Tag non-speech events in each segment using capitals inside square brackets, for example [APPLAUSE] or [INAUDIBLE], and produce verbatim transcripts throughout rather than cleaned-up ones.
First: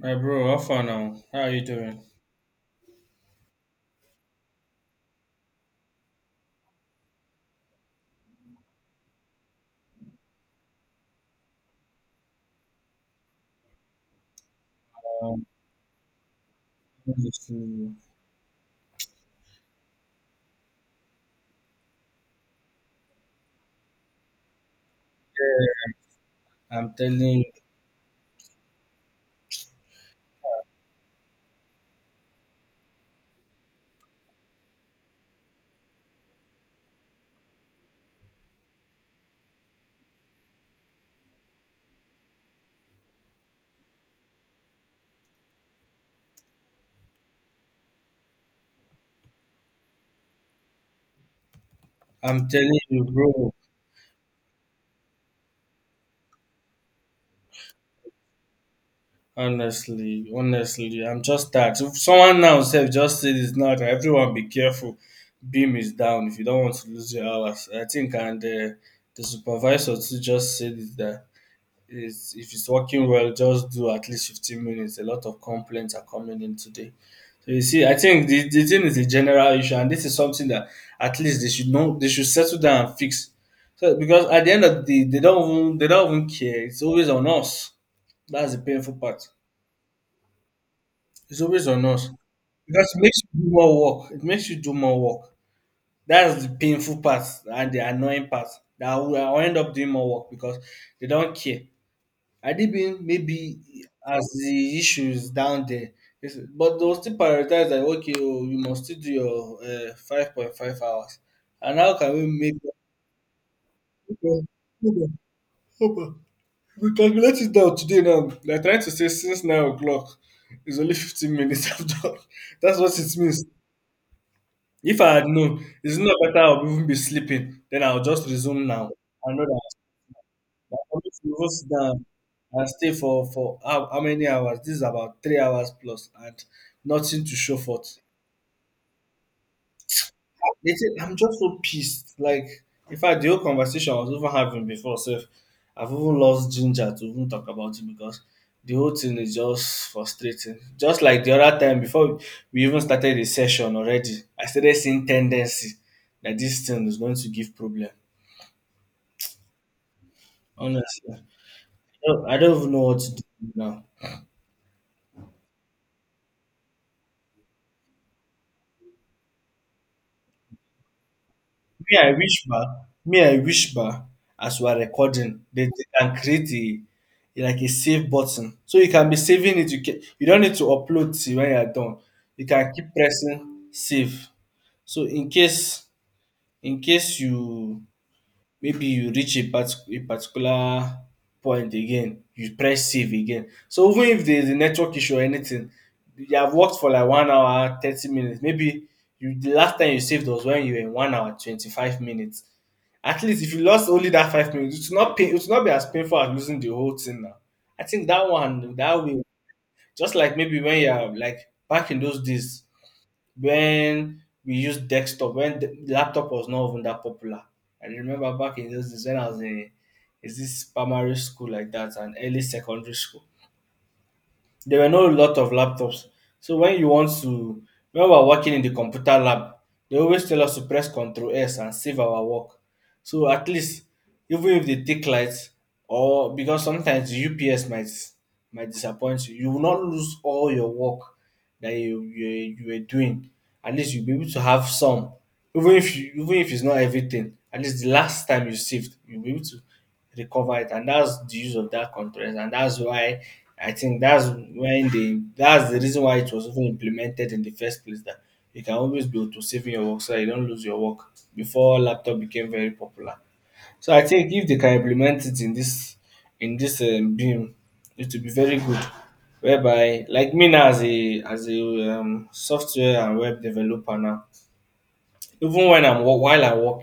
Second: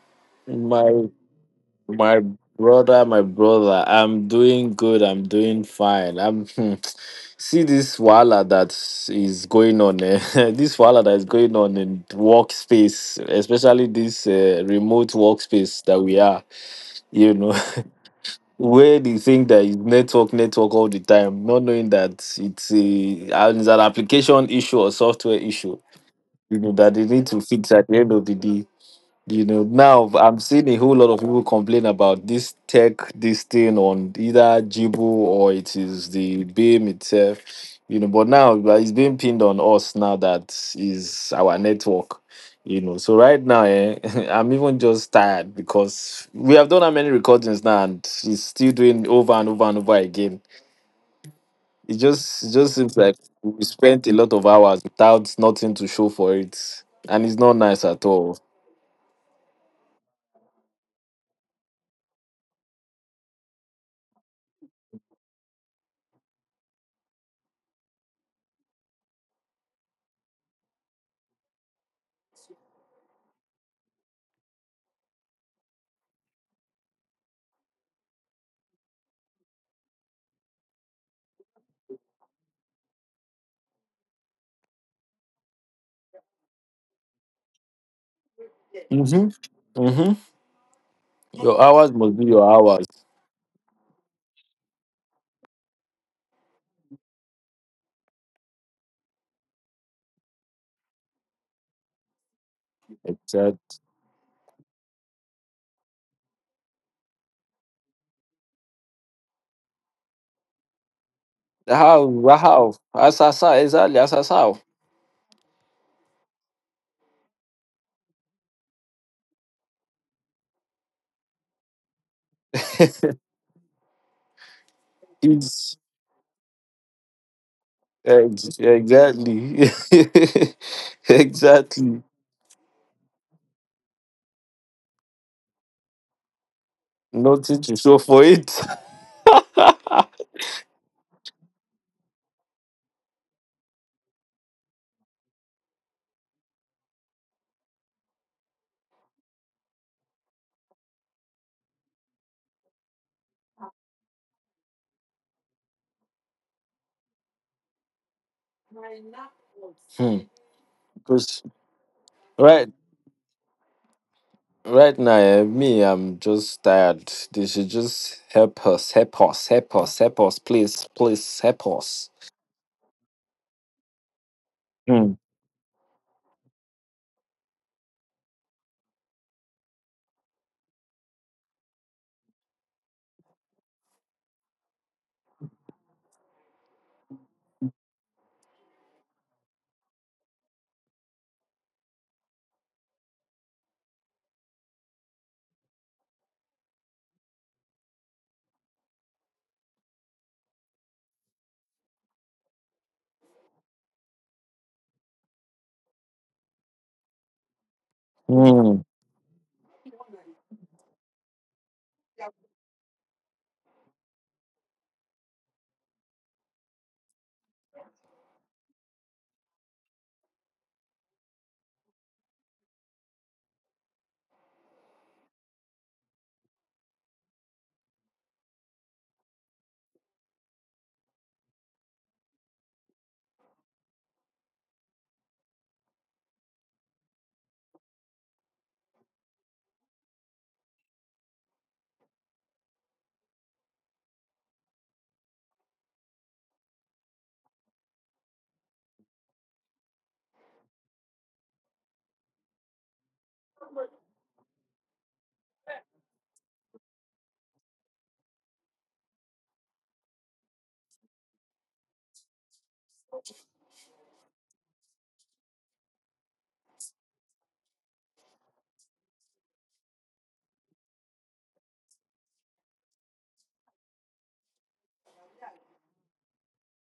My bro, how far My now? How are you doing? my brother, my brother, I'm doing good. I'm doing fine. I'm [LAUGHS] see this wala that is going on. Eh? [LAUGHS] This wala that is going on in workspace, especially this uh, remote Um, workspace that we are. You know, [LAUGHS] Honestly, where they think that is network, network all the time, not knowing that it's a it's an application issue or software issue. yeah, You know I'm that they need to telling, fix at the end of the day. You know, now I'm seeing a whole lot of people complain about this tech, this thing on either Jibu or it is the BIM itself, you know. But now like, it's being pinned on us now that is our network, you know. So right now, eh, [LAUGHS] I'm even just tired because we have done how many recordings now and it's still doing over and over and over again. It just I'm it just telling seems you, like bro. we spent a lot of hours without nothing to show for it, and it's not nice at all. Honestly, honestly, I'm just that. If someone now said just said it's not. Everyone, be careful. Beam is down if you don't want to lose your hours. I think, and uh, the supervisor too just said it that It's, if it's working well, just do at least fifteen minutes. A lot of complaints are coming in today. So you see, I think the, the thing is a general issue, and this is something that at least they should know they should settle down and fix. So because at the end of the day, they don't even they don't even care. It's always on us. That's the painful part. Mm-hmm. Mm-hmm. It's Your always on hours us. must be your hours. Because it makes you do more work. It makes you do more work. That's the painful part and the annoying part. That I will I will end up doing more work because they don't care. Adibin maybe Exactly. as the issues down there. Yes, but they'll still prioritize that okay, oh, you must still do your uh, five point five hours. And how can we How? make that? How? As as how? Exactly. As as how? We calculate it down today now? They're trying to say since nine o'clock it's only fifteen minutes [LAUGHS] after. That's what it [LAUGHS] means. If I had known, It's it's not better I'll even be sleeping, then I'll just ex- resume now. I exactly, know that. [LAUGHS] Like, always we go sit exactly. down and stay for for how, how many hours? This is about three hours plus, and nothing to show Nothing to for show it. for it. [LAUGHS] Listen, I'm just so pissed. Like, in fact, the whole conversation I was even having before, so I've even lost ginger to even talk about it because the whole thing is just frustrating. Just like the other time, before we even started the session already, I started seeing tendency that this thing is going to give problem. Honestly, I Because don't, I don't right, even know what to do now. right now, eh, me, I'm just tired. They should just help us, help us, help us, help us, please, please, help Me I us. wish ba, me I wish ba, as we are Hmm. recording, they, they can create a, a- like a save button. So you can be saving it. You can, you don't need to upload till when you are done. You can keep pressing save. So in case in case you, maybe you reach a, part- a particular point again, you press save again. So even if there's a network issue or anything, you have worked for like one hour thirty minutes. Maybe you, the last time you saved, was when you were in one hour twenty-five minutes. At least if you lost only that five minutes, it's not pain, it not be as painful as losing the whole thing now. I think that one, Hmm. that way, just like maybe when you're like back in those days when we used desktop, when the laptop was not even that popular. I remember back in those days when I was in, is this primary school like that, and early secondary school. There were not a lot of laptops. So when you want to when we were working in the computer lab, they always tell us to press Control S and save our work. So at least, even if they take light, or because sometimes the U P S might might disappoint you. You will not lose all your work that you you, you were doing. At least you'll be able to have some, even if you, even if it's not everything. At least the last time you saved, you'll be able to recover it, and that's the use of that conference, and that's why I think that's when they that's the reason why it was even implemented in the first place, that you can always be able to save in your work so that you don't lose your work before laptop became very popular. So I think if they can implement it in this in this um, beam, it will be very good. Whereby, like me now, as a as a um, software and web developer now, even when I'm wo- while I work,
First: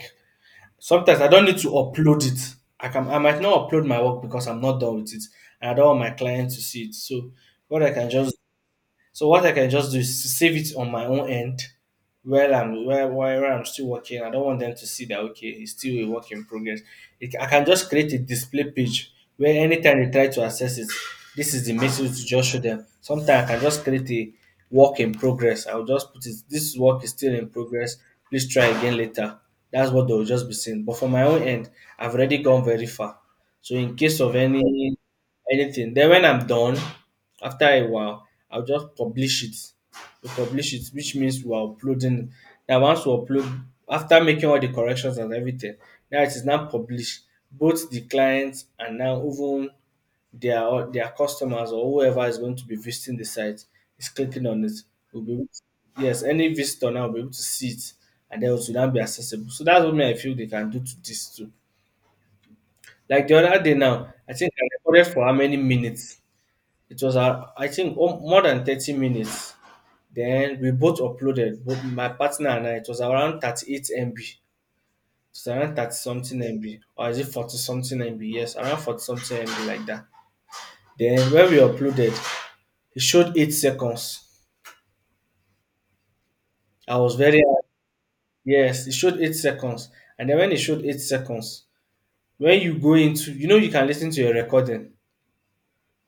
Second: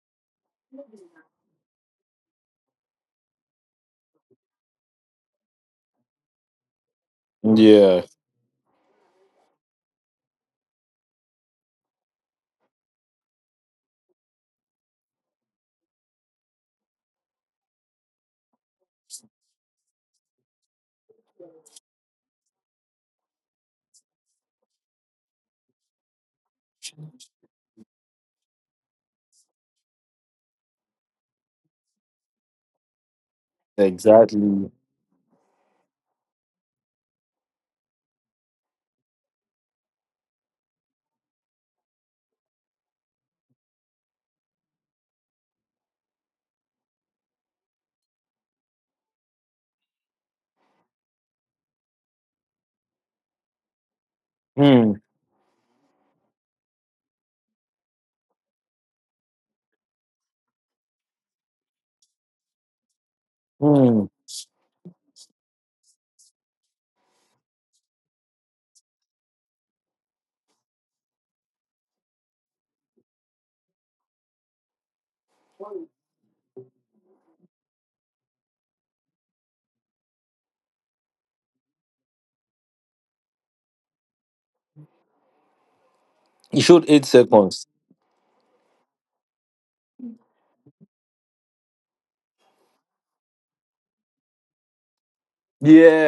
sometimes I don't need to upload it. I can I might not upload my work because I'm not done with it, and I don't want my client to see it. So what I Yeah. can just so what I can just do is save it on my own end while I'm while, while I'm still working. I don't want them to see that okay, it's still a work in progress. It, I can just create a display page where anytime they try to access it, this is the message to just show them. Sometimes I can just create a work in progress. I'll just put it this work is still in progress. Please try again later. That's what they'll just be seeing. But for my own end, I've already gone very far. So in case of Exactly. any anything, then when I'm done, after a while, I'll just publish it. We publish it, which means we are uploading. Now, once we upload, after making all the corrections and everything, now it is now published. Both the clients and now even their their customers or whoever is going to be visiting the site is clicking on it. Hmm. Will be able to- yes, any visitor now will be able to see it, and then it will now be accessible. So that's what me I feel they can do to this too. Like the other day Hmm. now, I think I recorded for how many minutes. It was, uh, I think, oh, more than thirty minutes. Then we both uploaded, both my partner and I. It was around thirty-eight M B. It's around thirty something M B, or is it forty something M B? Yes, around forty something M B, like that. Then when we uploaded, it showed eight seconds. You should I eight was very, seconds. yes, it showed eight seconds. And then when it showed eight seconds, when you go into, you know, you can listen to your recording.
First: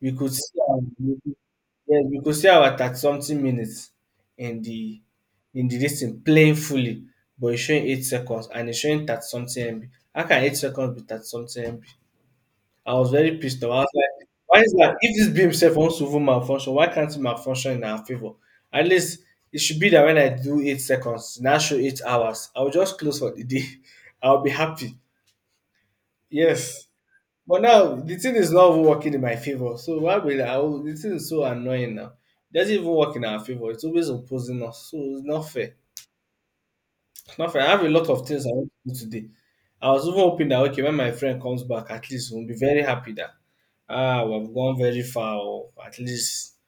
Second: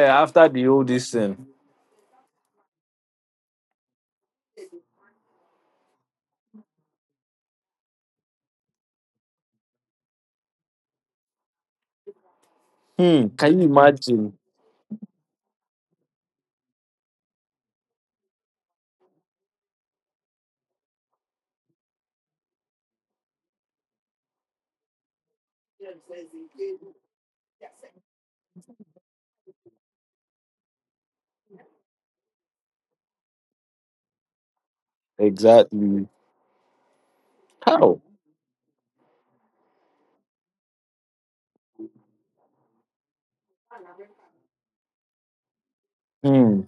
We could after see, the um, whole this thing. yes, we could I was at something minutes in the in the this playing fully, but it's showing eight seconds and it's showing thirty something M B. How can eight seconds be thirty something M B? I was Hmm, very can pissed you off. I was like, imagine? why is that? If this beam self wants to even malfunction, why can't it malfunction in our favor? At least it should be that when I do eight seconds, now show eight hours. I'll just close for the day. [LAUGHS] I'll be happy. Yes. But now the thing is not even working in my favor. So why will I? Oh, the thing is so annoying now. It doesn't even work in our favor. It's always opposing us. So it's not fair. Exactly. It's not fair. I have a How? lot of things I want to do today. I was even hoping that okay, when my friend comes back, at least we'll be very happy that ah, we've gone very far, or at least, Hmm.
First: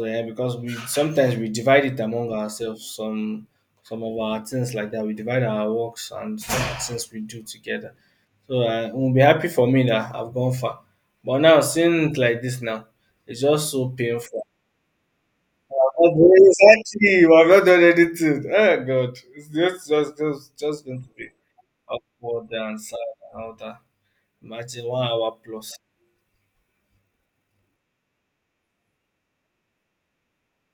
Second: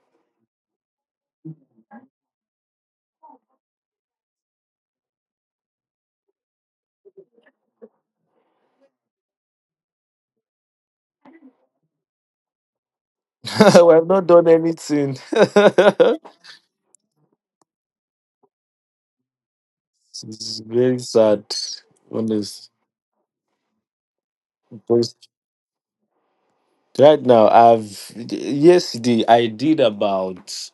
yeah, because we sometimes we divide it among ourselves. Some some of our things like that. We divide our works and some of the things we do together. So uh, it will be happy for me that I've gone far. But now seeing it like this now, it's just [LAUGHS] so We have not painful. done anything. I'm [LAUGHS] not doing- Exactly, I've not done anything. Oh God, it's just just just, It's just very going to be sad. upward Honest. and sad and all that. Imagine one Because hour plus. right now, I've yesterday I did about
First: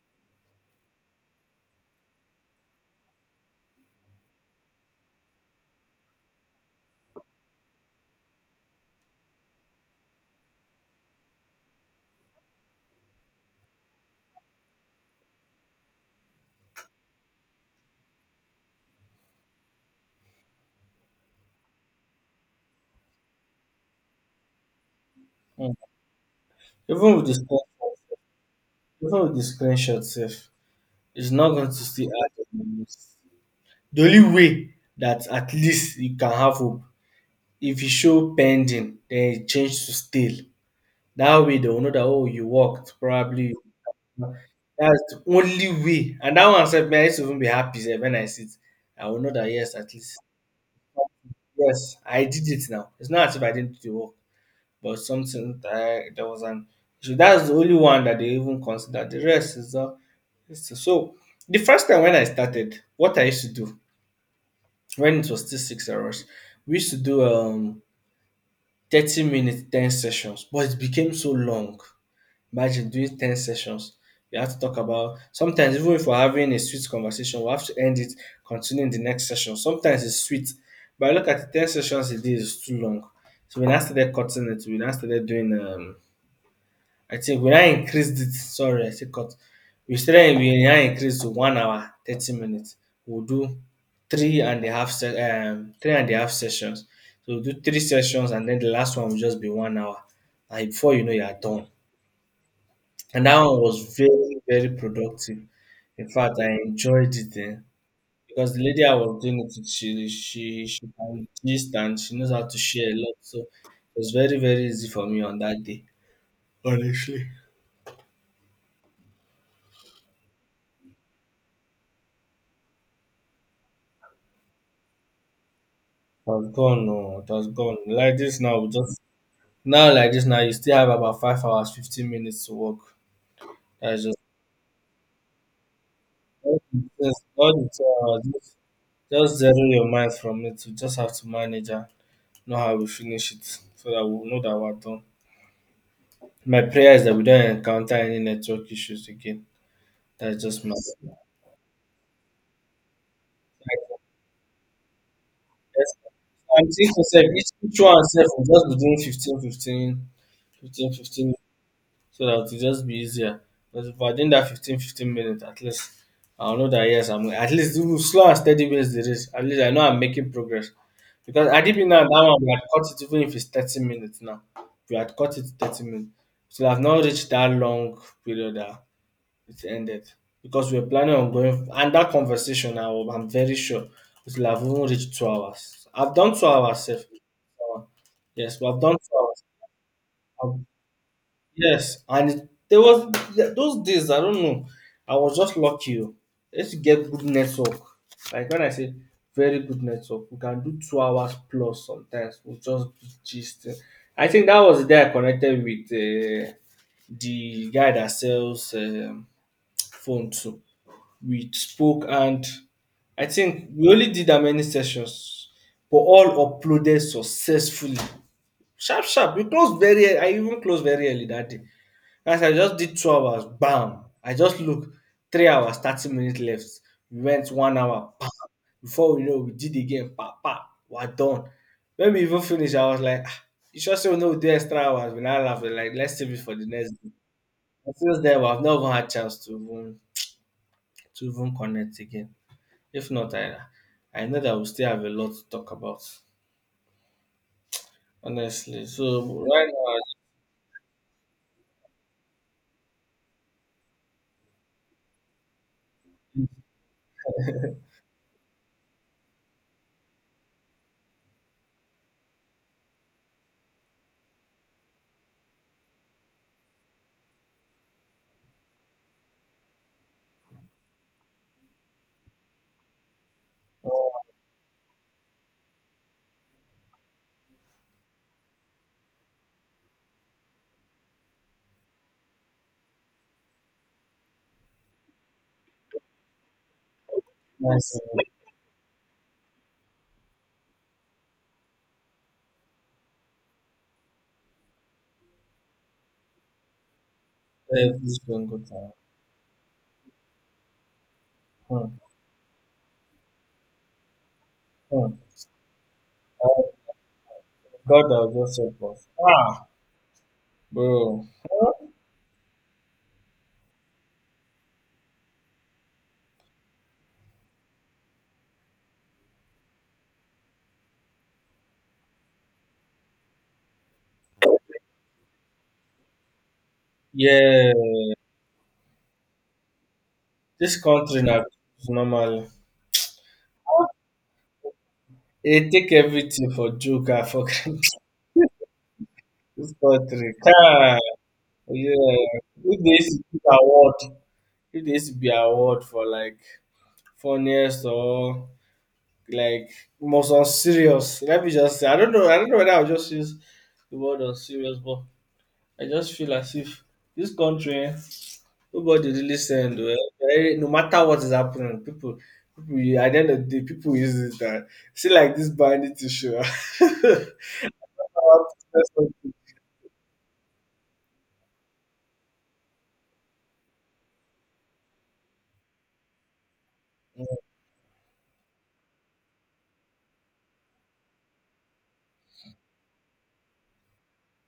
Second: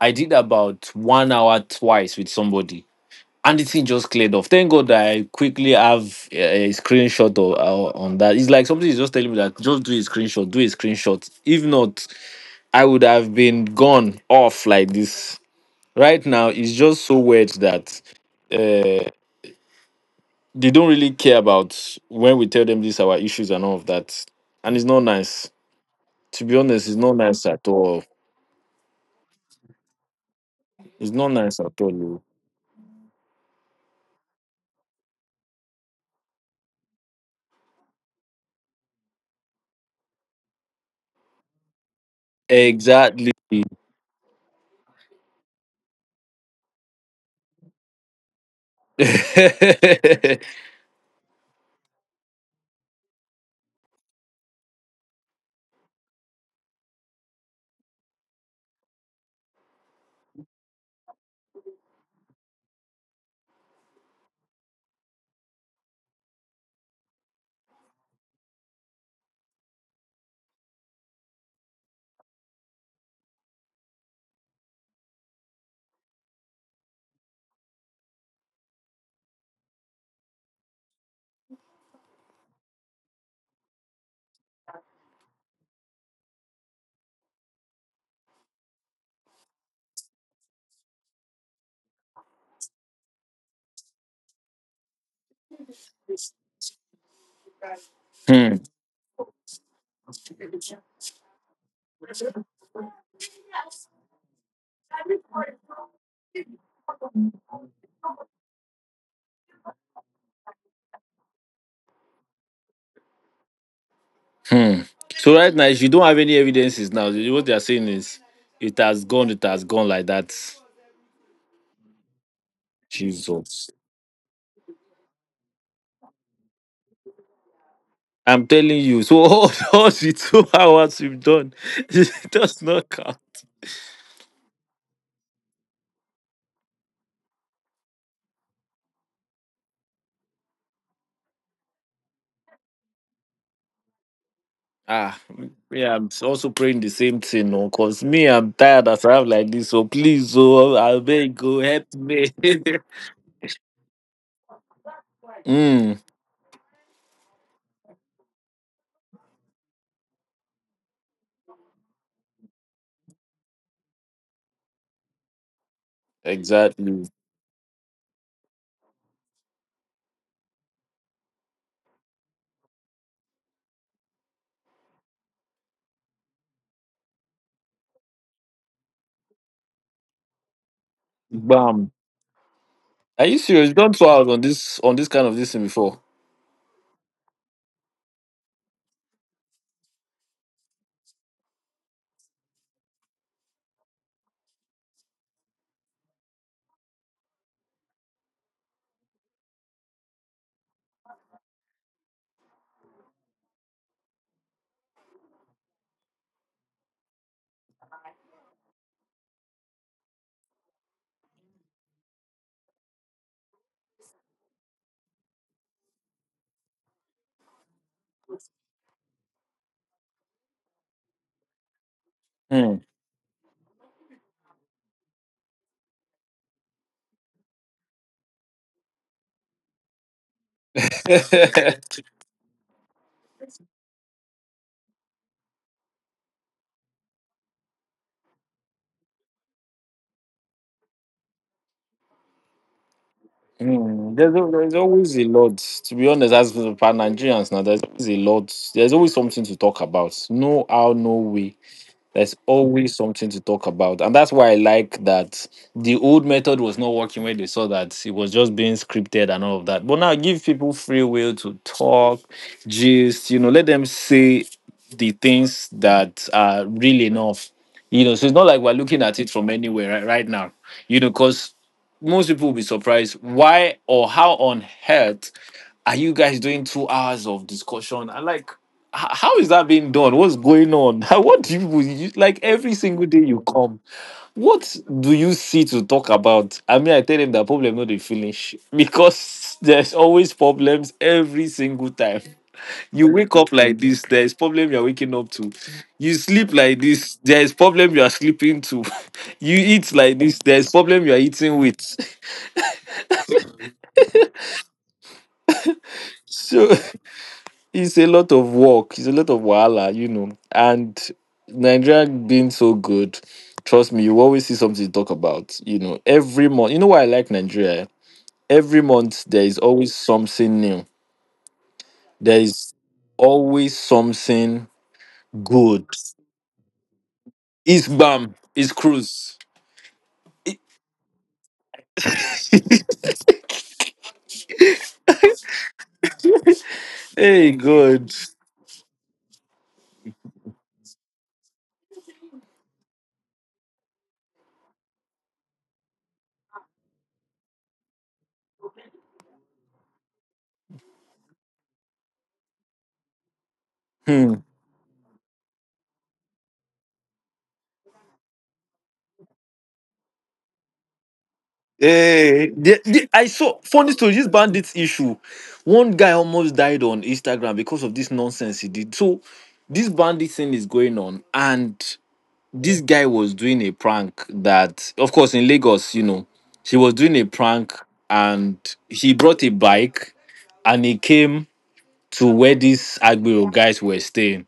I did about one hour twice with somebody. And the thing just cleared off. Thank God that I quickly have a, a screenshot of, uh, on that. It's like somebody is just telling me that just do a screenshot, do a screenshot. If not, I would have been gone off like this. Right now, it's just so weird that uh, they don't really care about when we tell them these are our issues and all of that. And it's not nice. Mm. To be honest, it's not Even with the nice at screen- all. Even with the screenshot safe, It's not it's not nice going to at all. still Oh. add up. The only way that at least you can have hope, if you show pending then it change to stale. That way they will know that oh, you worked Exactly. probably. That's the only way, and that one said, "Man, I used to even be happy sef wen I see it. I will know that yes, at least [LAUGHS] yes, I did it now. It's not as if I didn't do the work, but something that I, there was an, so dats the only one that they even consider. The rest is all dis. So the first time when I started what I used to do, when it was still six hours, we used to do um thirty minutes, ten sessions, but it became so long. Imagine doing ten sessions. We have to talk about, sometimes even if we're having a sweet conversation, we have to end it, continuing the next session. Sometimes it's sweet, but I look at it, ten sessions a day is too long. So when I started cutting it, when I started doing um I think we now increased it. Sorry, I say cut. We started we now increased to one hour thirty minutes. We'll do three and a half se- um three and a half sessions. So we'll do three sessions and Hmm, then the last one will just be one hour. And before you know you are done. And that one was very, very productive. In fact, I enjoyed it then because the lady I was doing it with, she she she can gist and she knows how to share a lot. So it was very, very hmm. easy for me So on right that now, if day. you don't have any evidences now, what they are saying is it has gone, it has gone like that. Jesus. Has gone, no, it has gone. Like this I'm now, we telling just you. So all, [LAUGHS] all now like the this now, two you still have hours we about have five done, hours, [LAUGHS] fifteen it minutes to does not work. count. That's just all the things- all the two hours. Just, just zero your mind from it. We just have to manage and know how we finish it so that we know that we're done. Ah, yeah, I'm also My praying the prayer is that same we thing, don't no, encounter cause any me, I'm network tired as issues I have again. like this. So please, That's just my. oh, I beg, go help me. [LAUGHS] mm, I'm thinking, sef, each each one sef will just be doing fifteen, fifteen, fifteen, fifteen so that it'll just be easier. Because if I did that fifteen, fifteen minutes at least, I'll know that, exactly. yes, I'm at least even slow and steady wins the race. At least I know I'm making progress. Because I did now that one we had cut it even if it's thirty minutes now. We had cut it thirty minutes. So I've not reached that long period that it ended. Because we are planning on going Bam. and that conversation now, Are I'm you very serious? You've sure done two hours it on will have this even on this reached kind two of this thing hours. before. I've done two hours safe. Yes, but I've done two hours. Yes, and it- there was th- those days I don't know. I was just lucky. Oh. I used to get good network. Like when I say very good network, we can do two hours plus sometimes. We'll just be gist. Eh. I think that was the day I connected with uh, the guy that sells um, phone too. We spoke and I think we only did that many sessions, but all uploaded successfully. Sharp, sharp. We closed very early. I even closed very early that day. As I just Hmm. did two hours, bam. I just look, three hours, thirty minutes left. We went one hour, bam. Before we know, we did again, pa, pa. We're done. [LAUGHS] When we even finished, I was like, ah, you sure say we no do extra hours? We now laugh, we're like, let's save it for the next day. And since then, I've not even had chance to even, to even connect again. If not, I, Hmm. I There's, know al- that we there's still have a always a lot to lot. talk To about, be honest, as for Pan Nigerians now, there's always a lot. honestly. There's always So something to right talk now, about. No how, no way. There's always something to talk about. And that's why I like that the old method was not working when they saw that it was just being scripted and all of that. But now give people free will to talk, gist, you know, let them say the things that are real enough. You know, so it's not like we're looking at it from anywhere right, right now, you know, because most people will be surprised why or how on earth are you guys doing two hours of discussion? I like. H- How is that being done? What's going on? [LAUGHS] What do you, you like every single day you come? What do you see to talk about? I mean, I tell them that problem not the it's nice. finish because [LAUGHS] there's always problems every single time. You wake up like this, there's problem you're waking up to. You sleep like this, there's problem you Every are single sleeping to. time. [LAUGHS] You eat like this, there's problem you are eating with. Hmm. [LAUGHS] Hmm. Uh, So. [LAUGHS] It's a God lot has of just help work. It's us. a lot of Ah, wahala, you know. And bro. Nigeria being so good, trust me, you always see something to talk about. You know, every month. You know why I like Nigeria? Eh? Every month there is always something new. There is always something good. Yeah, It's bam. It's cruise. It- this country now is normal. They take everything for joke and for Hey, [LAUGHS] good. this country. Ah, yeah. If there is to give award, if there is to be award for like funniest or like most unserious. Let me just say, I don't know. I don't know whether I'll just use the word unserious, but I just feel as if this country. eh, Nobody really send. Well, eh, no matter what is happening, people, Eh, people the- the- at the I end of the saw day, funny people story. use This it. Uh, bandits See, issue. like this One bandit guy issue. [LAUGHS] almost died on Instagram because of this nonsense Ah. he did. So this bandit thing is going on, and this guy was doing a prank that, of course, in Lagos, you know, he was doing a prank, and he brought a bike, and he came to where these Agbero guys were staying,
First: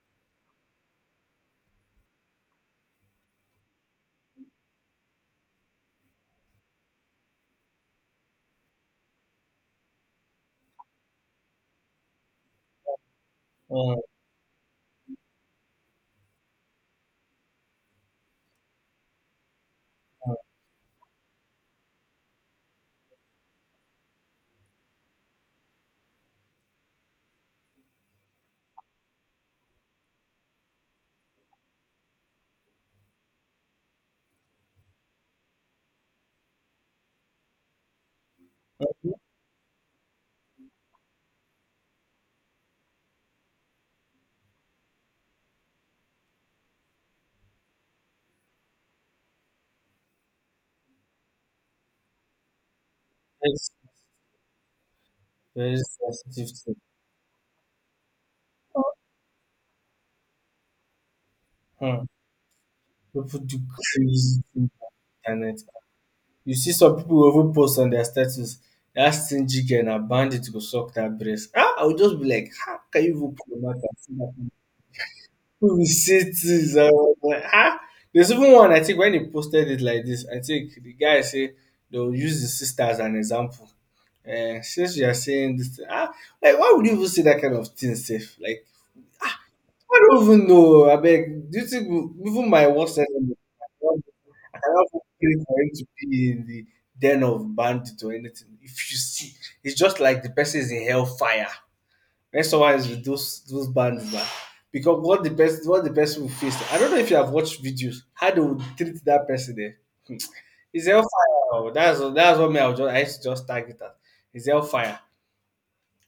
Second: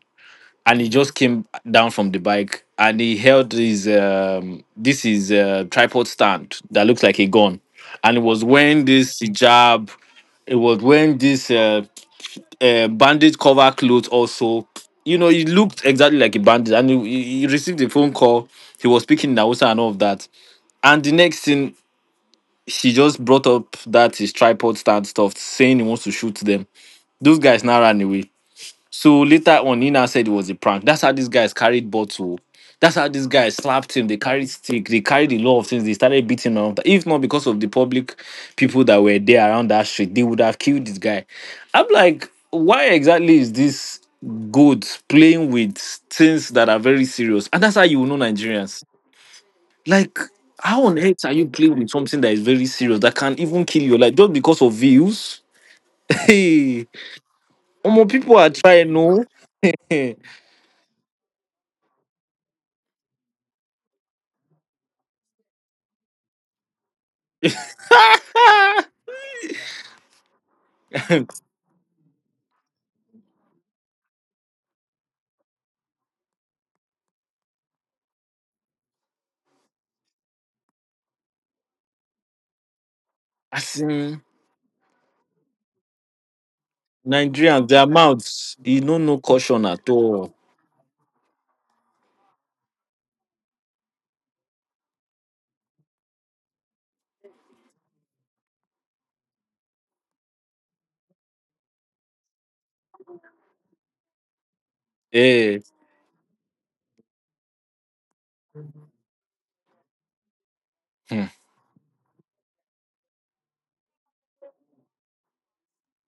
and he just came down from the bike and he held his, um this is a tripod stand that looks like a gun, and it was wearing this hijab, it was wearing this uh, uh bandage cover Uh, clothes also. You know, he looked exactly like a bandit, and he, he he received a phone call. He was speaking in Hausa and all of that, and the next thing, she just brought up that his tripod stand stuff saying he wants to shoot them. Those guys now ran away, so later on, he said it was a prank. That's how these guys carried bottle. That's how these guys slapped him. They carried stick. They carried a lot of things. They started beating him. If not because of the public people that were there around that street, they would have killed this guy. I'm like, why exactly is this good playing with things that are very serious? And that's how you will know Nigerians. Like, how on earth are you playing with something that is very serious that can even yes, kill you? Like, just because of views? [LAUGHS] very sensitive thing. Hey, more people are trying, no. Hmm. People do crazy thing on the internet. [LAUGHS] You see some people will even post on their status. [LAUGHS] That stingy girl and a bandit go suck that [LAUGHS] breast. Ah, I would just be like, how can you even promote that? We see things, I was like, ah, there's even one. I think when he posted it like this, I think the guy say they will use the sister as an [LAUGHS] example. As in, um Since you are saying this, ah, like why would you even say that kind Nigerians, of their thing? Safe, mouths, like, e no know caution at I don't all. even know, I beg. Do you think even my worst enemy, I cannot I cannot pray for him to be in the den of bandit or anything? If you see, it's just like the person is in hell fire. When someone is with those those bands, that, because what the person Hey, what the person will face. I don't know if you have watched videos how they would treat that person there. It's hmm. hellfire. Oh. That's that's what me I would just I used to just target that. It's hellfire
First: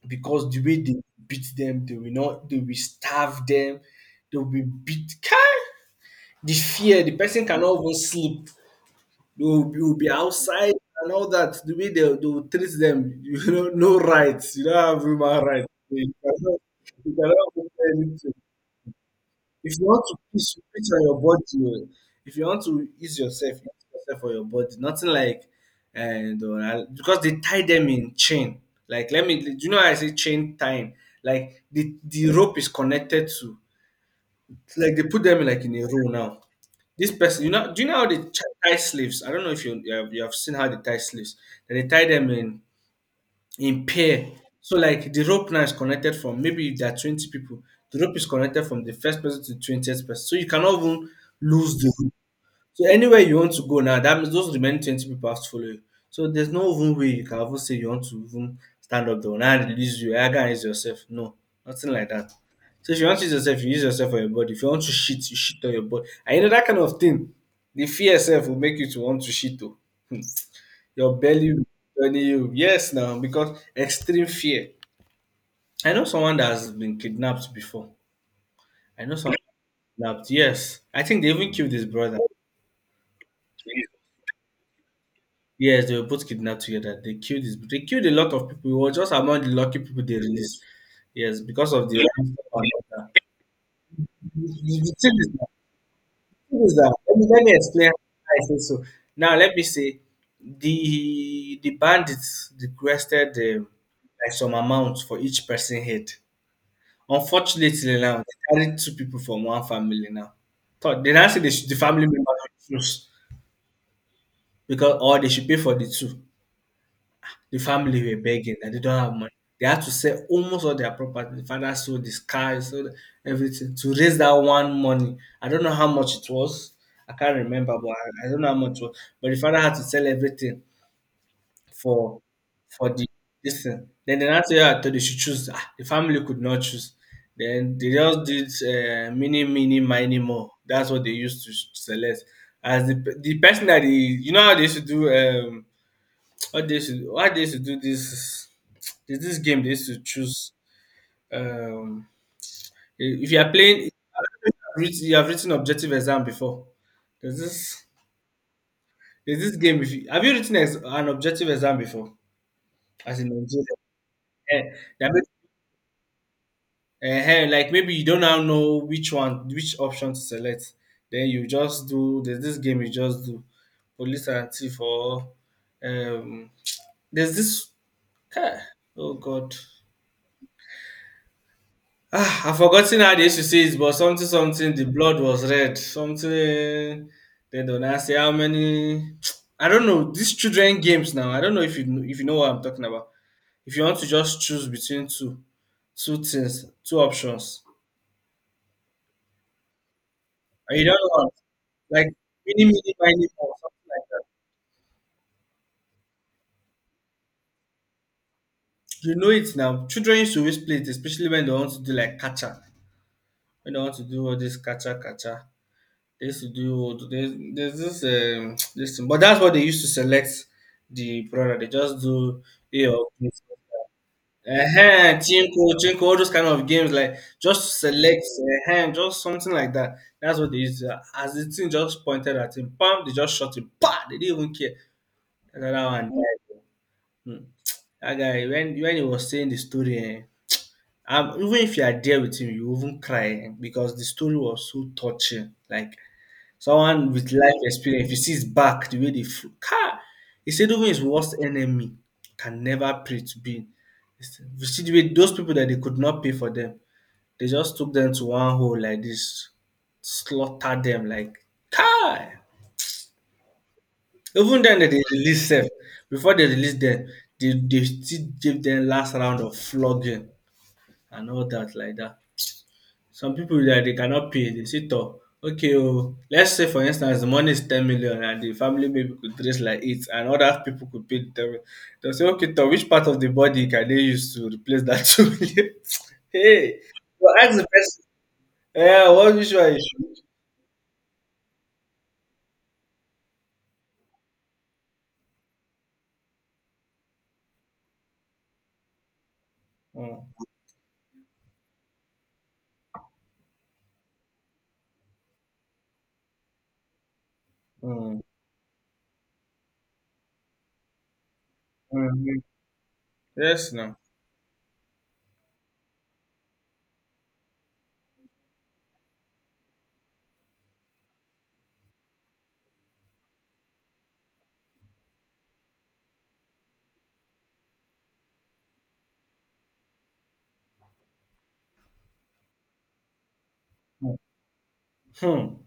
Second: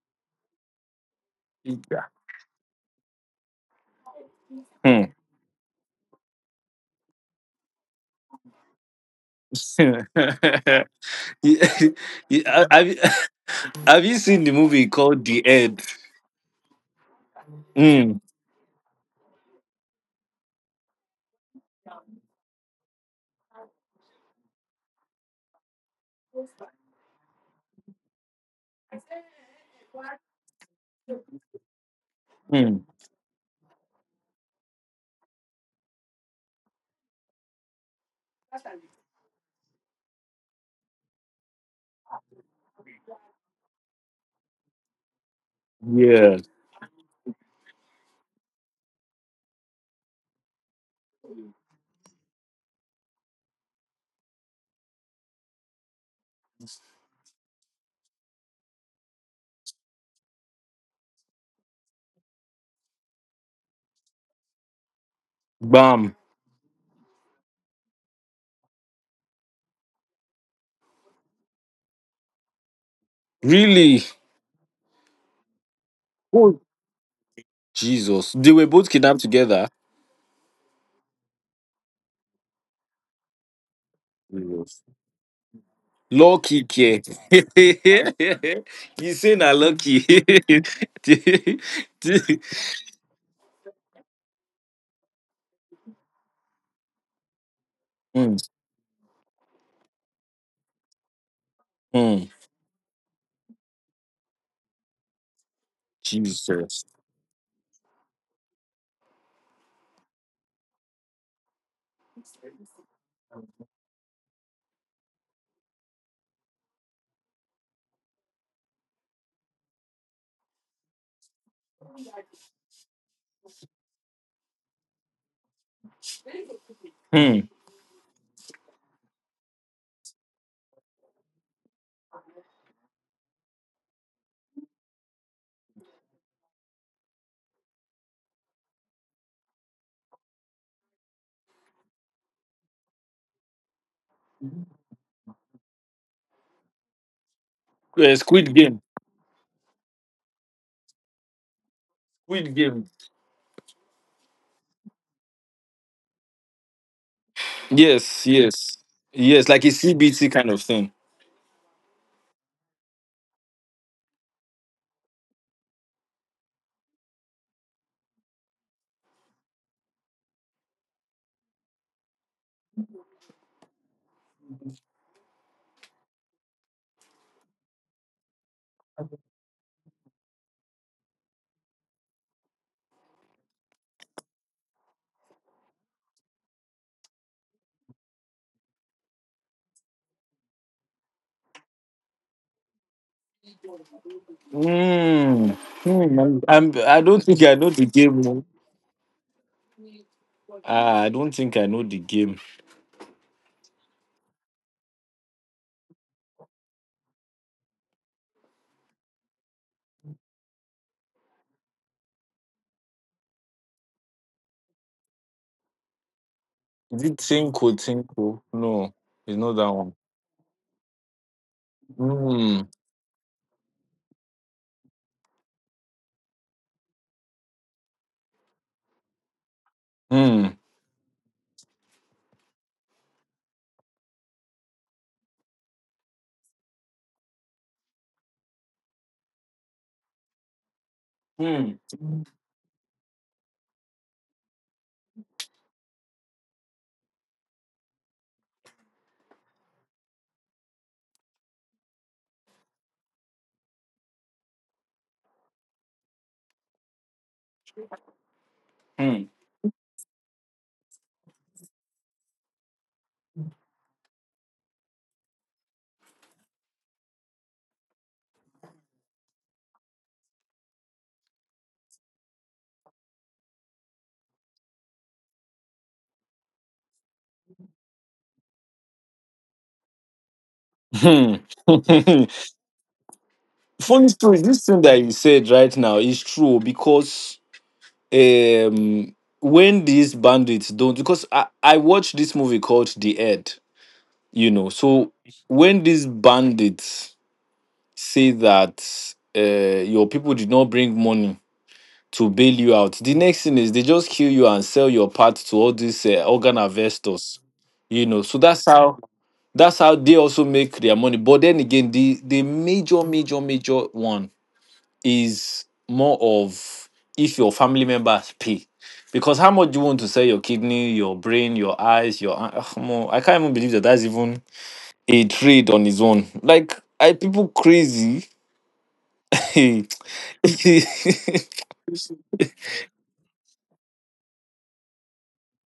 because the way they beat them, they Yeah. will not they will starve them. They will be Hmm. beat. Kai! The fear, the person cannot even sleep. They will, [LAUGHS] be- will be outside have, [LAUGHS] and all that. The way they, they will treat have you- them, [LAUGHS] you know, [LAUGHS] no have you seen the rights. You don't movie have called human The rights. End? You cannot, you cannot do Mm, anything. If you want to piss, you piss on your body. Oh. If you want to ease yourself, ease yourself on your body. Nothing like, and uh, because they tie them in chain. Like, let me, do you know how I say chain tying? Like, the, the rope is mm, connected to, like, they put them in, like in a row now. This person, you know, do you know how they ch- tie sleeves? I don't know if you you have, you have seen how they tie sleeves. Then they tie them in in pair. So like the rope now is connected yeah. from, maybe if there are twenty people, the rope is connected from the first person to the twentieth person. So you cannot even lose the rope. So anywhere you want to go now, that means those remaining twenty people have to follow you. So there's no even way you can even say you want to even stand up though and release you. I can use yourself. No, nothing like that. So if you want to use yourself, you use yourself for your body. If you want to shit, you shit on your body. Bam. And you know that kind of thing. The fear self will make you to want to shit too. Your belly will turn you. Yes now, because Really? extreme fear. I know someone that Oh, has been kidnapped before. Jesus. They were both I know kidnapped someone together. kidnapped. Yes, I think they even killed his brother. Yes. Yes, they were both kidnapped Lucky together. care. They killed his. They killed a lot of people. We were [LAUGHS] just You say among the na lucky people lucky. they released. Yes, because [LAUGHS] of the. The thing is that, the thing is that- let me let me explain mm, why I say so now. Let me say the the mm, bandits requested um, like some amount for each person head. Jesus. Unfortunately now, they carried two people from one family now. Thought they now say they should the family member should choose, because or they should pay for the two. The family were begging and they don't have money. They had to sell almost all their property. The father sold his car, he sold everything to raise that one money. I don't know how much it was. I can't Hmm. remember, but I, I don't know how much it was. But the father had to sell everything for for the this thing. Then the next year I told you should choose. Ah, the family could not choose. Then they just did uh, mini, mini, mini more. That's what they used to select. As the, pe- the person that they, you know how they used to do um what they used to, what they used to do Uh, this Squid Game. this this game they used to choose um Squid Game. if you are playing, you have written objective exam before. There's this Yes, yes, there's yes. this Like a game, if you, have C B T you kind written of ex, thing. an objective exam before as in Nigeria? Eh, they are uh like, maybe you don't now know which one which option to select, then you just do, there's this game, you just do police and thief, or um there's this, ah, oh god, ah I've forgotten how they used to say it, but something something, the blood was red something, then they not I say how many. [TSK] I don't know these children games now, I don't know if you kn- if you know what I'm talking about. If you want to just choose between two Mm. Hmm. two I'm, things, I'm. two I don't think I options, know the game. No. and you Ah, I don't know. don't think I know the Like game. mini mini miny mouse. You know it now. Children used to always play it, especially when they want to do like catcher. When they want to do all this catcher catcher. They used to do all Is th- it there's Tinko there's this, Tinko? um [TSK] No, this thing. But it's that's what not they that used to one. select the product. They just do Hmm. A or B. Uh-huh, Chinko, Chinko, all those kind of games, like just select uh just something like that. That's what they Hmm. used to As the thing just pointed at him, bam, they just shot him, pa, they didn't even care. Another one. Hmm. Dat guy when when he was saying the story, eh, um even if Hmm. you are there with him you even cry, um because the story was so touching. Like someone with life experience, if you see his back the way dey fro, kai! He said even his worst enemy can never pray to be. He said, you see the way those people that they could not pay for them, they just took them to one hole like this, Hmm. slaughter them like car. Even then that they release them, before they release them, they, they still give them last round of flogging and all that like that. Some people that they cannot pay, they sit up. Okay, oh, let's say for instance the money is 10 million and the family maybe could raise like eight and other people could pay the Hmm. 10 million. They'll say, okay, to which part of the body [LAUGHS] can they Funny use story. to This thing replace that that [LAUGHS] you 2 said million? right now is true Hey, well, because ask the person. Yeah, um what which one you when these should? bandits don't, because I I watched this movie called The Ed, you know. So when these bandits say that uh, your people Mm, did not bring money to bail you out, the next thing is they just kill you and sell your part to all these uh, organ investors. You mm, know, so that's how that's how they also make their money. But then again, the mm, the mm. major major Yes, major now. one is more of if your family members pay. Because how much do you want to sell your kidney, your brain, your eyes, your eye- ah, come on, I can't even believe that that's even a trade on his own. Like, I people crazy. [LAUGHS] He Hmm. Hmm.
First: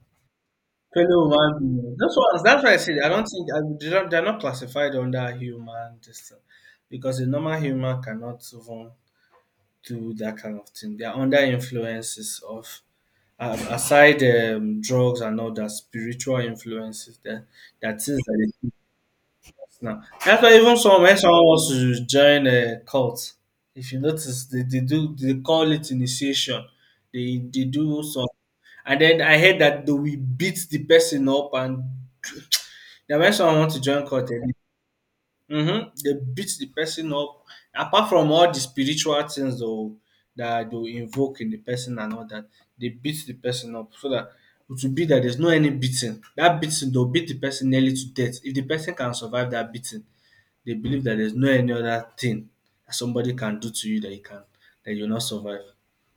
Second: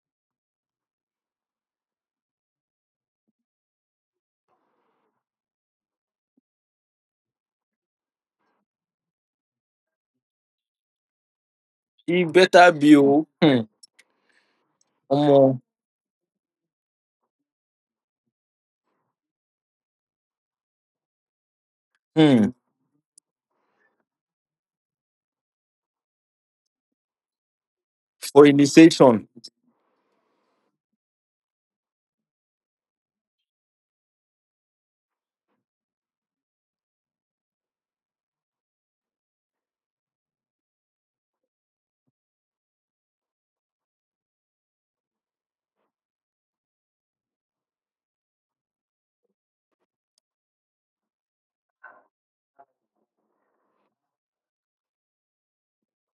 Fellow man, those ones. That's why I said I don't think I, they don't, they're not classified under human this thing, because a normal human cannot even do that kind of thing. They are under influences of better be oh, um, hmm, aside um, drugs and all omo, that spiritual influences. That that things that they fix now. That's why even some when someone wants to join hmm, a cult, if you notice, they, they do they call it initiation. They they do some for and then initiation. I heard that they will beat the person up and now, when someone wants to join cult, mm-hmm, they beat the person up. Apart from all the spiritual things though that they will invoke in the person and all that, they beat the person up so that it will be that there's no any beating. That beating they'll beat the person nearly to death. If the person can survive that beating, they believe that there's no any other thing that somebody can do to you that you can that you'll not survive.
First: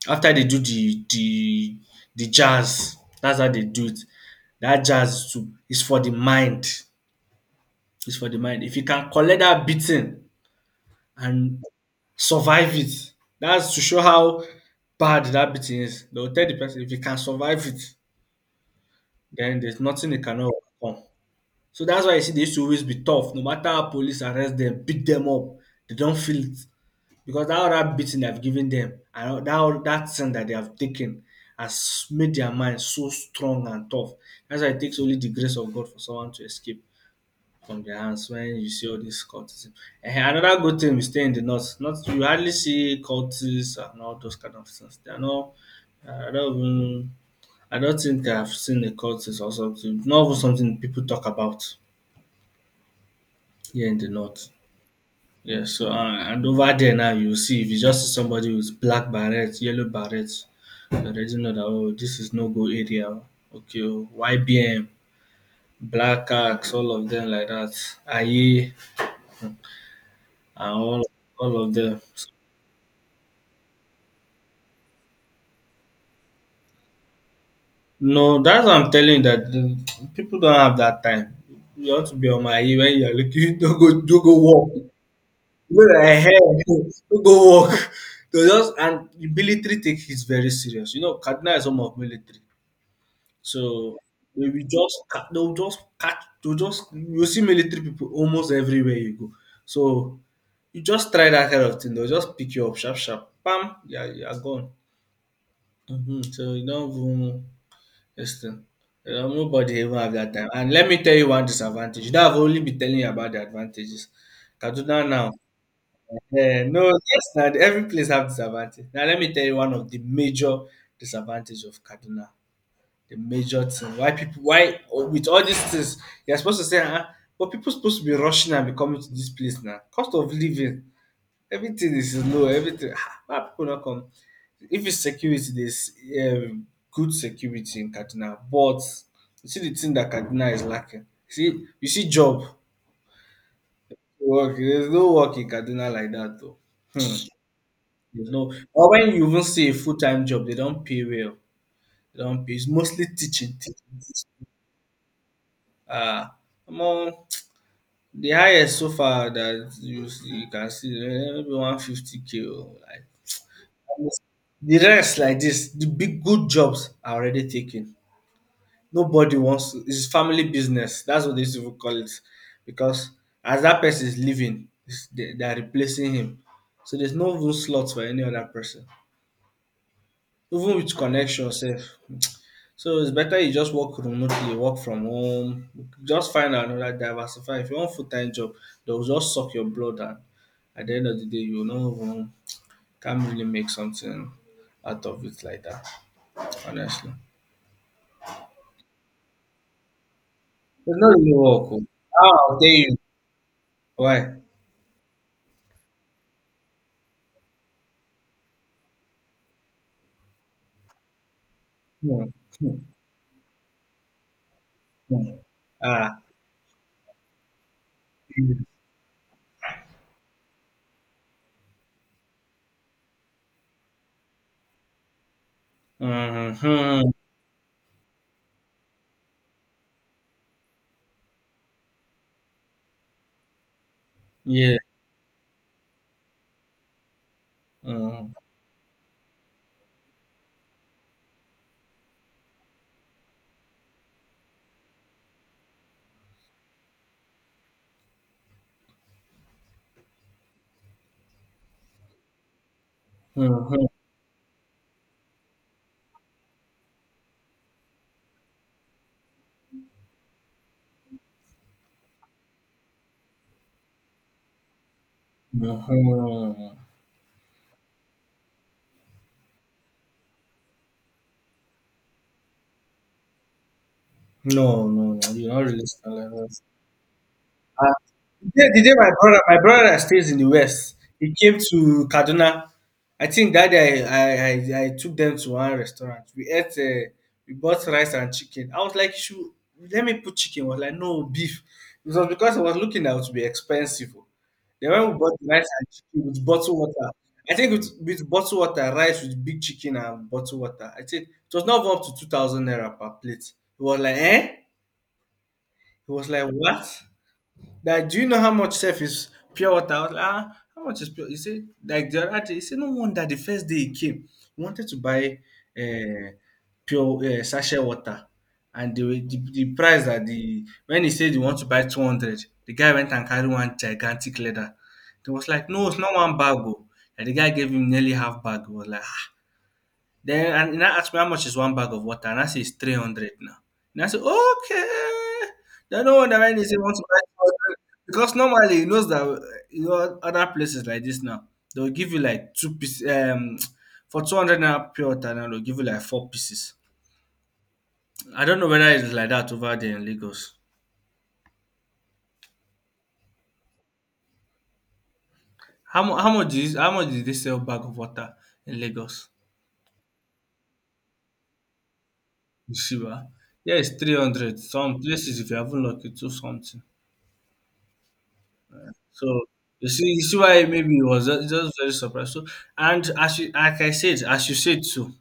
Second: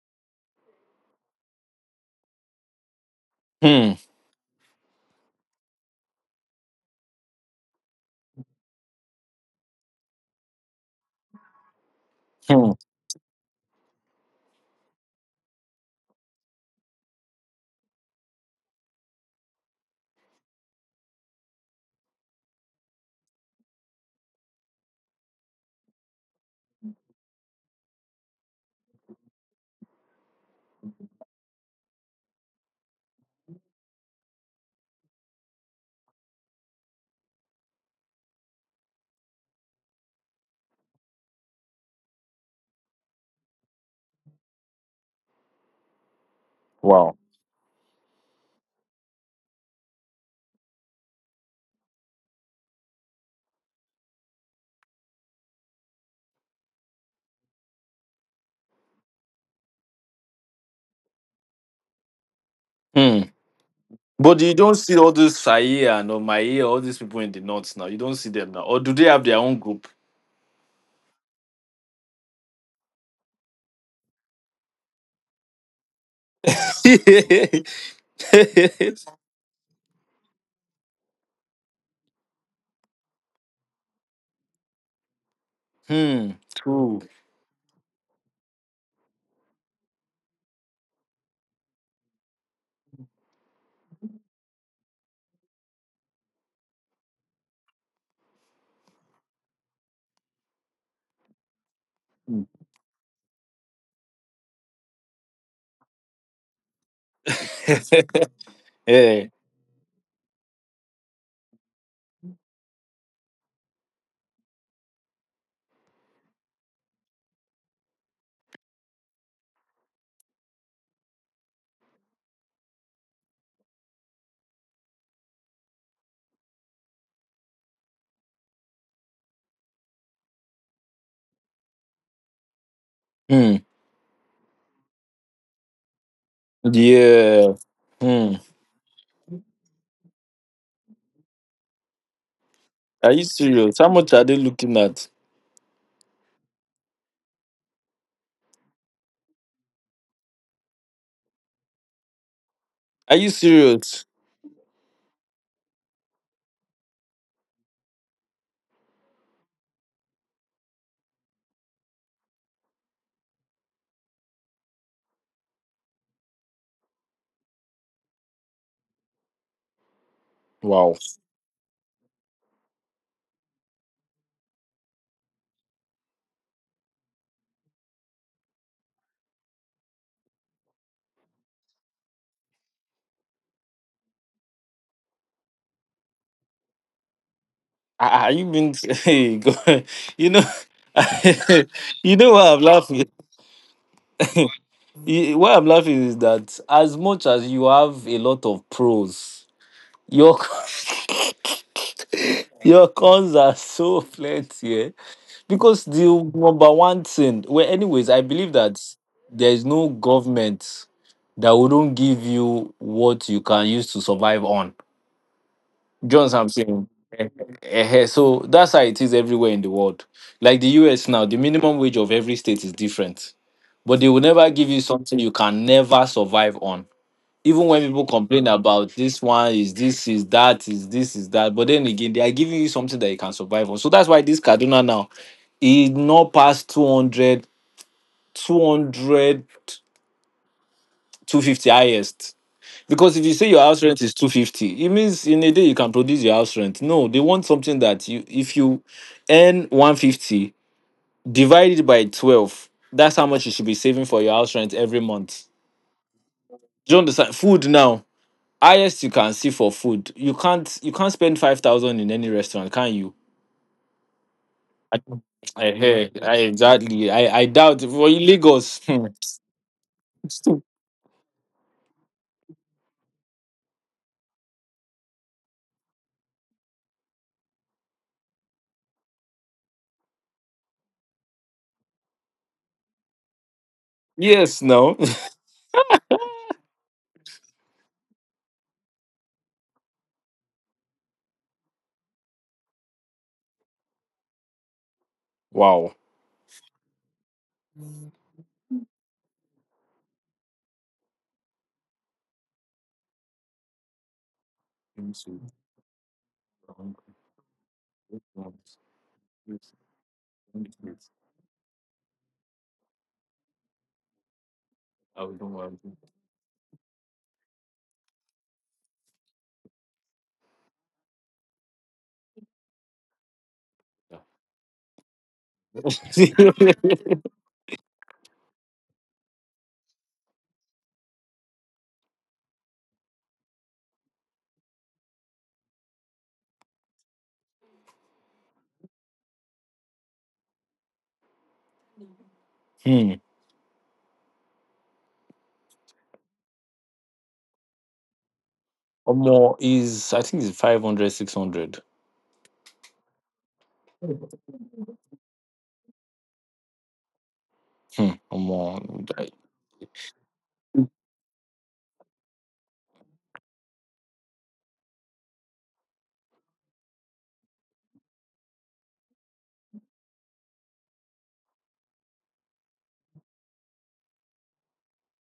After they do the the the jazz, that's how they do Hmm, it. That jazz too is for the mind. It's for the mind. If you can collect that beating and hmm, survive it, that's to show how bad that beating is. They will tell the person if you can survive it, then there's nothing they cannot overcome. So that's why you see they used to always be tough. No matter how police arrest them, beat them up, they don't feel it. Because that other beating they've given them and that that thing that they have taken has made their mind so strong and tough. That's why it takes only the grace of God for someone to escape from their hands when you see all dis cultism. And another good thing, we stay in the north. Not, you hardly see cultists and all those kind of things. They are not uh, I don't even wow. I don't think I've seen a cultist or something. Not even something people talk about here in the north. Yeah. So and and over there now you see, if you just see somebody with black beret, yellow beret, you already know that. Oh, this is no-go area Hmm. oh. Okay oh, But you don't Y B N, see all those Saia and Black Omaye, Axe, all all these of people them in the like that. north now. You don't see them now. Aye Or do they have their own group? and all all of dem. [LAUGHS] No, that's what I'm telling you that the, people don't have that time. You want to be on my ear when you're looking. [LAUGHS] Don't go, don't go walk. Look at my Hmm. hair. [LAUGHS] True. Don't go walk. [LAUGHS] So just and the military take is very serious. You know, Kaduna is home of military, so they will just ca- they will just catch. They will just you see military people almost everywhere you go. So you just try that kind of thing. They'll just pick you up sharp, sharp. Bam, yeah, you are you are gone. Hmm. So you don't even. [LAUGHS] Yes, sir. Yeah. Um, nobody even have that time. And let me tell you one disadvantage. That I've only been telling you about the advantages. Kaduna now. Eh, no, yes, now every place have disadvantage. Now let me tell you one of the major disadvantage of Kaduna. The major thing why people why with all these things you're supposed to say, huh? But people supposed to be rushing and be coming to this place now. Cost of living. Everything is low. Everything. Ah, why Hmm. people not come? If it's security, there's um, good Yeah. security in Hmm. Kaduna. But you see the thing that Kaduna is lacking. See, you see job Are you serious? How much are they work. looking There's at? no work in Kaduna like that though. Hmm. There's no. Or when you even see a full time job, they don't pay well. They don't pay. It's mostly Are you teaching. teaching. serious? Ah, come on. The highest so far that you, you can see eh, maybe one fifty k. Oh, like, yes. The rest like this, the big good jobs are already taken. Nobody wants to. It's family Wow. business. That's what they used to call it, because as that person is leaving, it's- they, they are replacing him. So there's no room slot for any other person, even with connection safe. So it's better you just work remotely, work from home. Just find another diversify. If you want full Ah, ah, time you job, been they'll [LAUGHS] just hey, suck go, your blood, and you know, at the end of the day, you will not [LAUGHS] you even know why I'm laughing. can't really make something [LAUGHS] out of You- it why like I'm that. laughing is that as Honestly. much as you have a lot of pros, your It's [LAUGHS] not really work. Oh, there your you cons are so why? plenty, eh? Because the number one thing. Well, anyways, I believe that there is no government that wouldn't give Hmm, you hmm, what you can use to survive on. hmm. Ah, John's I'm saying. Eh, eh, eh. So that's how it is everywhere in the world. Like the U S now, the minimum wage of every state is different. But they will never give you something you can never survive on. mm-hmm. Even when people complain about this one is this is that is this is that, but then again they are giving you something that you can survive on. So that's why this Yeah. Kaduna now is not past two hundred, Mm-hmm. two hundred, two fifty highest. Because if you say your house rent is two fifty, it means in a day you can produce your house rent. No, they want something that you if you earn one fifty, divided by twelve. That's how much you should be Mm-hmm. saving for your house rent every month. Do you understand? Food now. Highest you can see for food. You can't you can't spend five thousand in any restaurant, can you? I, I hear I, Mm-hmm. exactly. I, I doubt for Lagos. No, no, no, you're not really smiling. Uh, the day the day my brother my brother that stays in the West, he came to Kaduna. I think that day [LAUGHS] I, I, Yes, I, I no. took them to one restaurant. We ate, uh, we bought rice and chicken. I was like, should, let me put chicken. I was like, no, beef. It was because I was looking out to be expensive. Then when we bought rice [LAUGHS] and Wow. chicken with bottled water, I think with, with bottled water, rice with big chicken and bottled water, I think it was not even up to two thousand naira per plate. He was like, eh? He was like, what? That do you know how much self is pure water? I was like, ah, how much is pure? He said, like the other day, he said, no wonder the first day he came, he wanted to buy uh, pure uh, sachet water. And the, the, the price that the, when he said he wants to buy two hundred, the guy went and carried one gigantic leather. They was like, no, it's not one bag. Oh. And [LAUGHS] the guy gave him nearly half bag. He was like, "Ah, then and he now ask me how much is one bag of water, and I say it's three hundred now. And I say, okay. Then no wonder when he say want to buy two hundred because normally he knows that uh, you know other places like this now they'll give you like two pieces Hmm. um for two hundred naira pure water now they'll give you like four pieces. I don't know whether it's Or like that more over there in is I think Lagos. it's five hundred, six hundred. How mu- how much is how much did they sell bag of Hmm. water Or in more. Lagos? Yeshiva. Yeah, it's three hundred. Some places if you haven't lucky two something. So you see, you see why maybe it was just, just very surprised. So and as you like I said, as you said too,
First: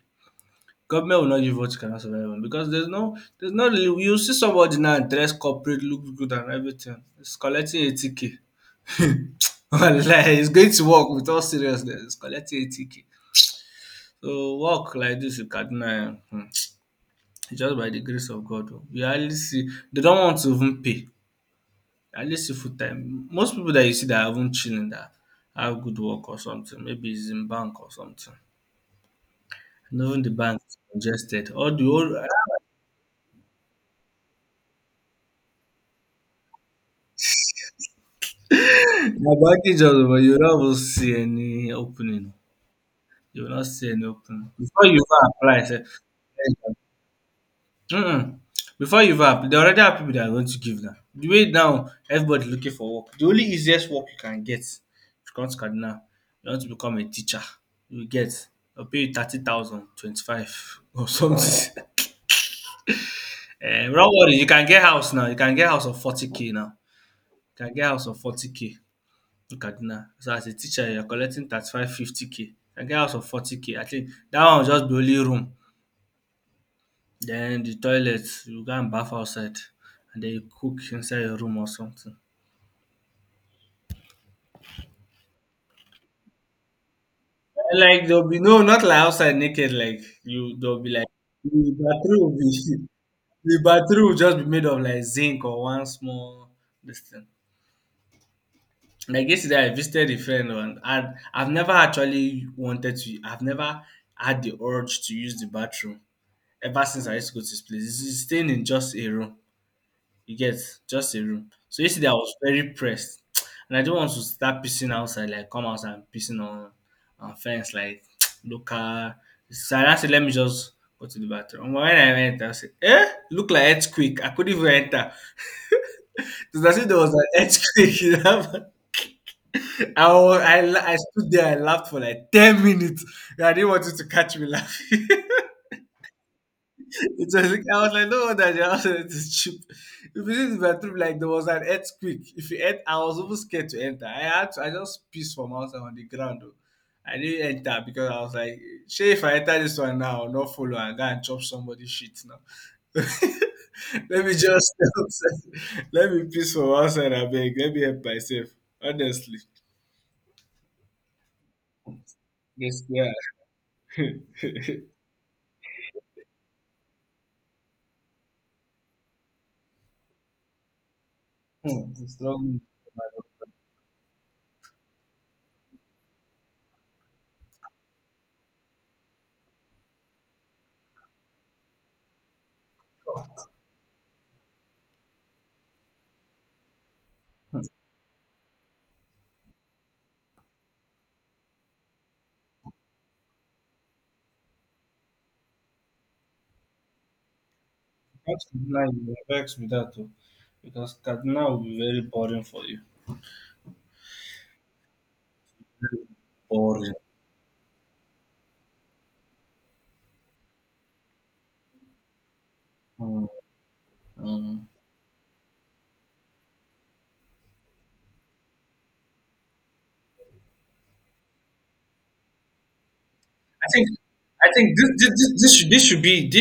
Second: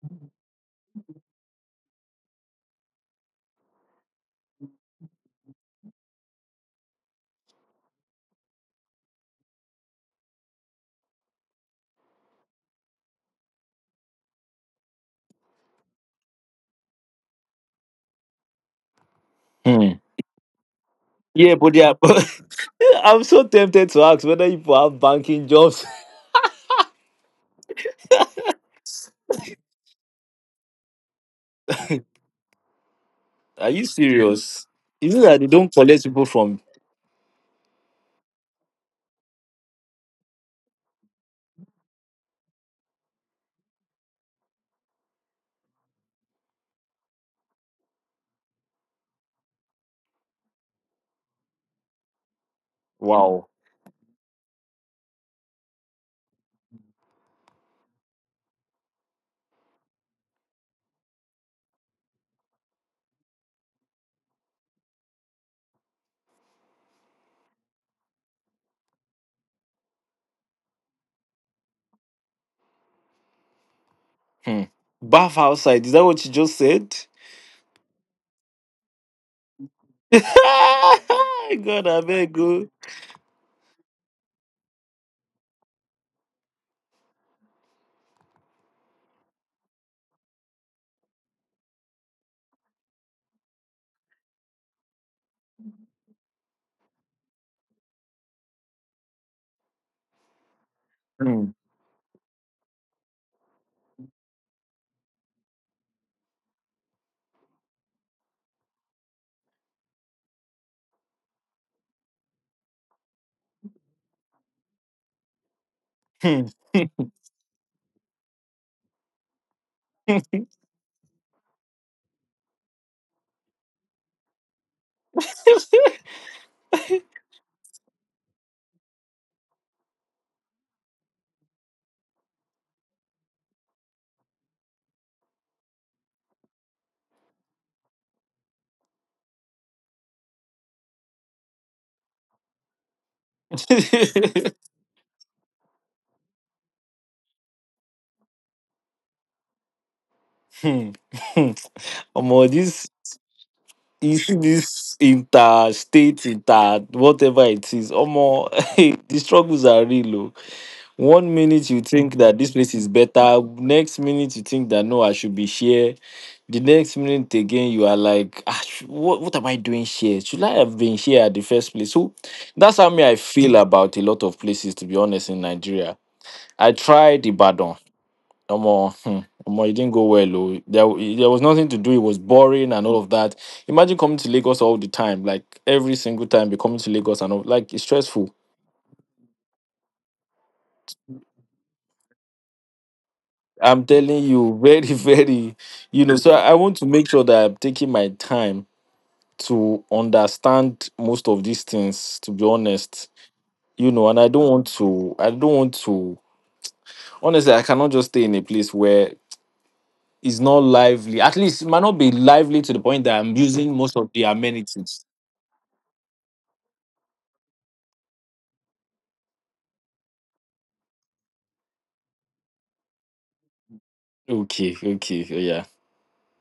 government will not give what you cannot survive on because there's no there's no really- you see somebody now dress corporate, looks good and everything. It's collecting eighty K. [LAUGHS] Wallahi, it's going to work with all seriousness. It's collecting eighty K. So work like this in Kaduna, eh, hmm, [TSK] just by the grace of God. Oh. We hardly see Hmm. they don't want to even pay. Yeah, but yeah, [LAUGHS] but At least a full I'm time. so Most people that tempted you to see ask that whether haven't people chilling have that banking have jobs. good work or something, maybe it's in bank or something. And even the bank is congested. All the old. [LAUGHS] [LAUGHS] Are you serious? [LAUGHS] Is it that they don't collect people from The banking jobs, but you don't even see any opening. You will not see any opening. Before you go apply, say, um before you vap, there already are people that are going to give now. The way now everybody looking for work. The only wow? easiest work you can get if you come to Kaduna, you want to become a teacher, you will get. They'll pay you thirty thousand, twenty-five or something. [LAUGHS] Um not worry, you can get house now. You can get house of forty k now. You can get house of forty k in Kaduna. So as a teacher, you're collecting thirty-five, fifty k. You can get house of forty k. I think that one Hmm. will just be only Bath room. outside. Is that what you just said? Then the toilets, you go and bath outside and then you cook inside your room [LAUGHS] or God, I something. beg go. Like there'll be no, not like outside naked. Like you, there'll be like the bathroom will be [LAUGHS] the bathroom will just be made of like zinc or one small this thing. Like yesterday, I visited a friend and i Hmm. I've never actually wanted to. I've never had the urge to use the bathroom ever since I used to go to this place. It's it's staying in just a room. You get just a room. So yesterday I was very pressed, [TSK] and I don't want to start pissing outside, like come outside and pissing Hmm. on on fence, like [TSK] local. So I said, let me just go to the bathroom. And when I went, I said, eh, look like earthquake. I couldn't even enter. It was as if there was an earthquake. [LAUGHS] You know? I, was, I la- I stood there, I laughed for like ten minutes. I didn't want it to catch me laughing. [LAUGHS] It was like, I was like, no wonder the house rent [LAUGHS] cheap. If it is the truth, like there was an earthquake. If you ent- I was even scared to enter. I had to, [LAUGHS] I just pissed from outside on the ground. Though. I didn't enter because I was like, sure, if I enter this one now, I'll not follow Hmm. and go [LAUGHS] and chop somebody's shit Hmm. This. now. [LAUGHS] You Let me see just this inter [LAUGHS] let me state piss from inter outside. I whatever beg. Let it me is, help myself. omo, [LAUGHS] hey, the Honestly, struggles are real o. One minute you think that this place yes, is yeah. better, next [LAUGHS] minute you think that no, I should be here, the next minute again you are like, ah, sh- what, what am I doing here, should I have been here at the first Hmm, place? So it's wrong. that's how me I feel about a lot of places, to be honest, in Nigeria. I tried Ibadan. Omo, hmm, omo, it didn't go well. Oh. There, there was nothing to do. It was boring and all of that. Imagine coming to Lagos all the time, like every single time, be coming to Lagos and all, like it's stressful. I'm telling you, very, [LAUGHS] very, you know. So I want to make sure that I'm taking my That's time nice. I'm vexed with to that too, understand because most of Kaduna these will be very things. To boring be for you. honest, you know, and I don't want to. I don't want Very to. boring. Honestly, I cannot just stay in a place where it's not lively. At least it might not be lively to the point that Mm, I'm using most of the mm. amenities. I think I think OK, this this, OK, this this yeah. should this should be this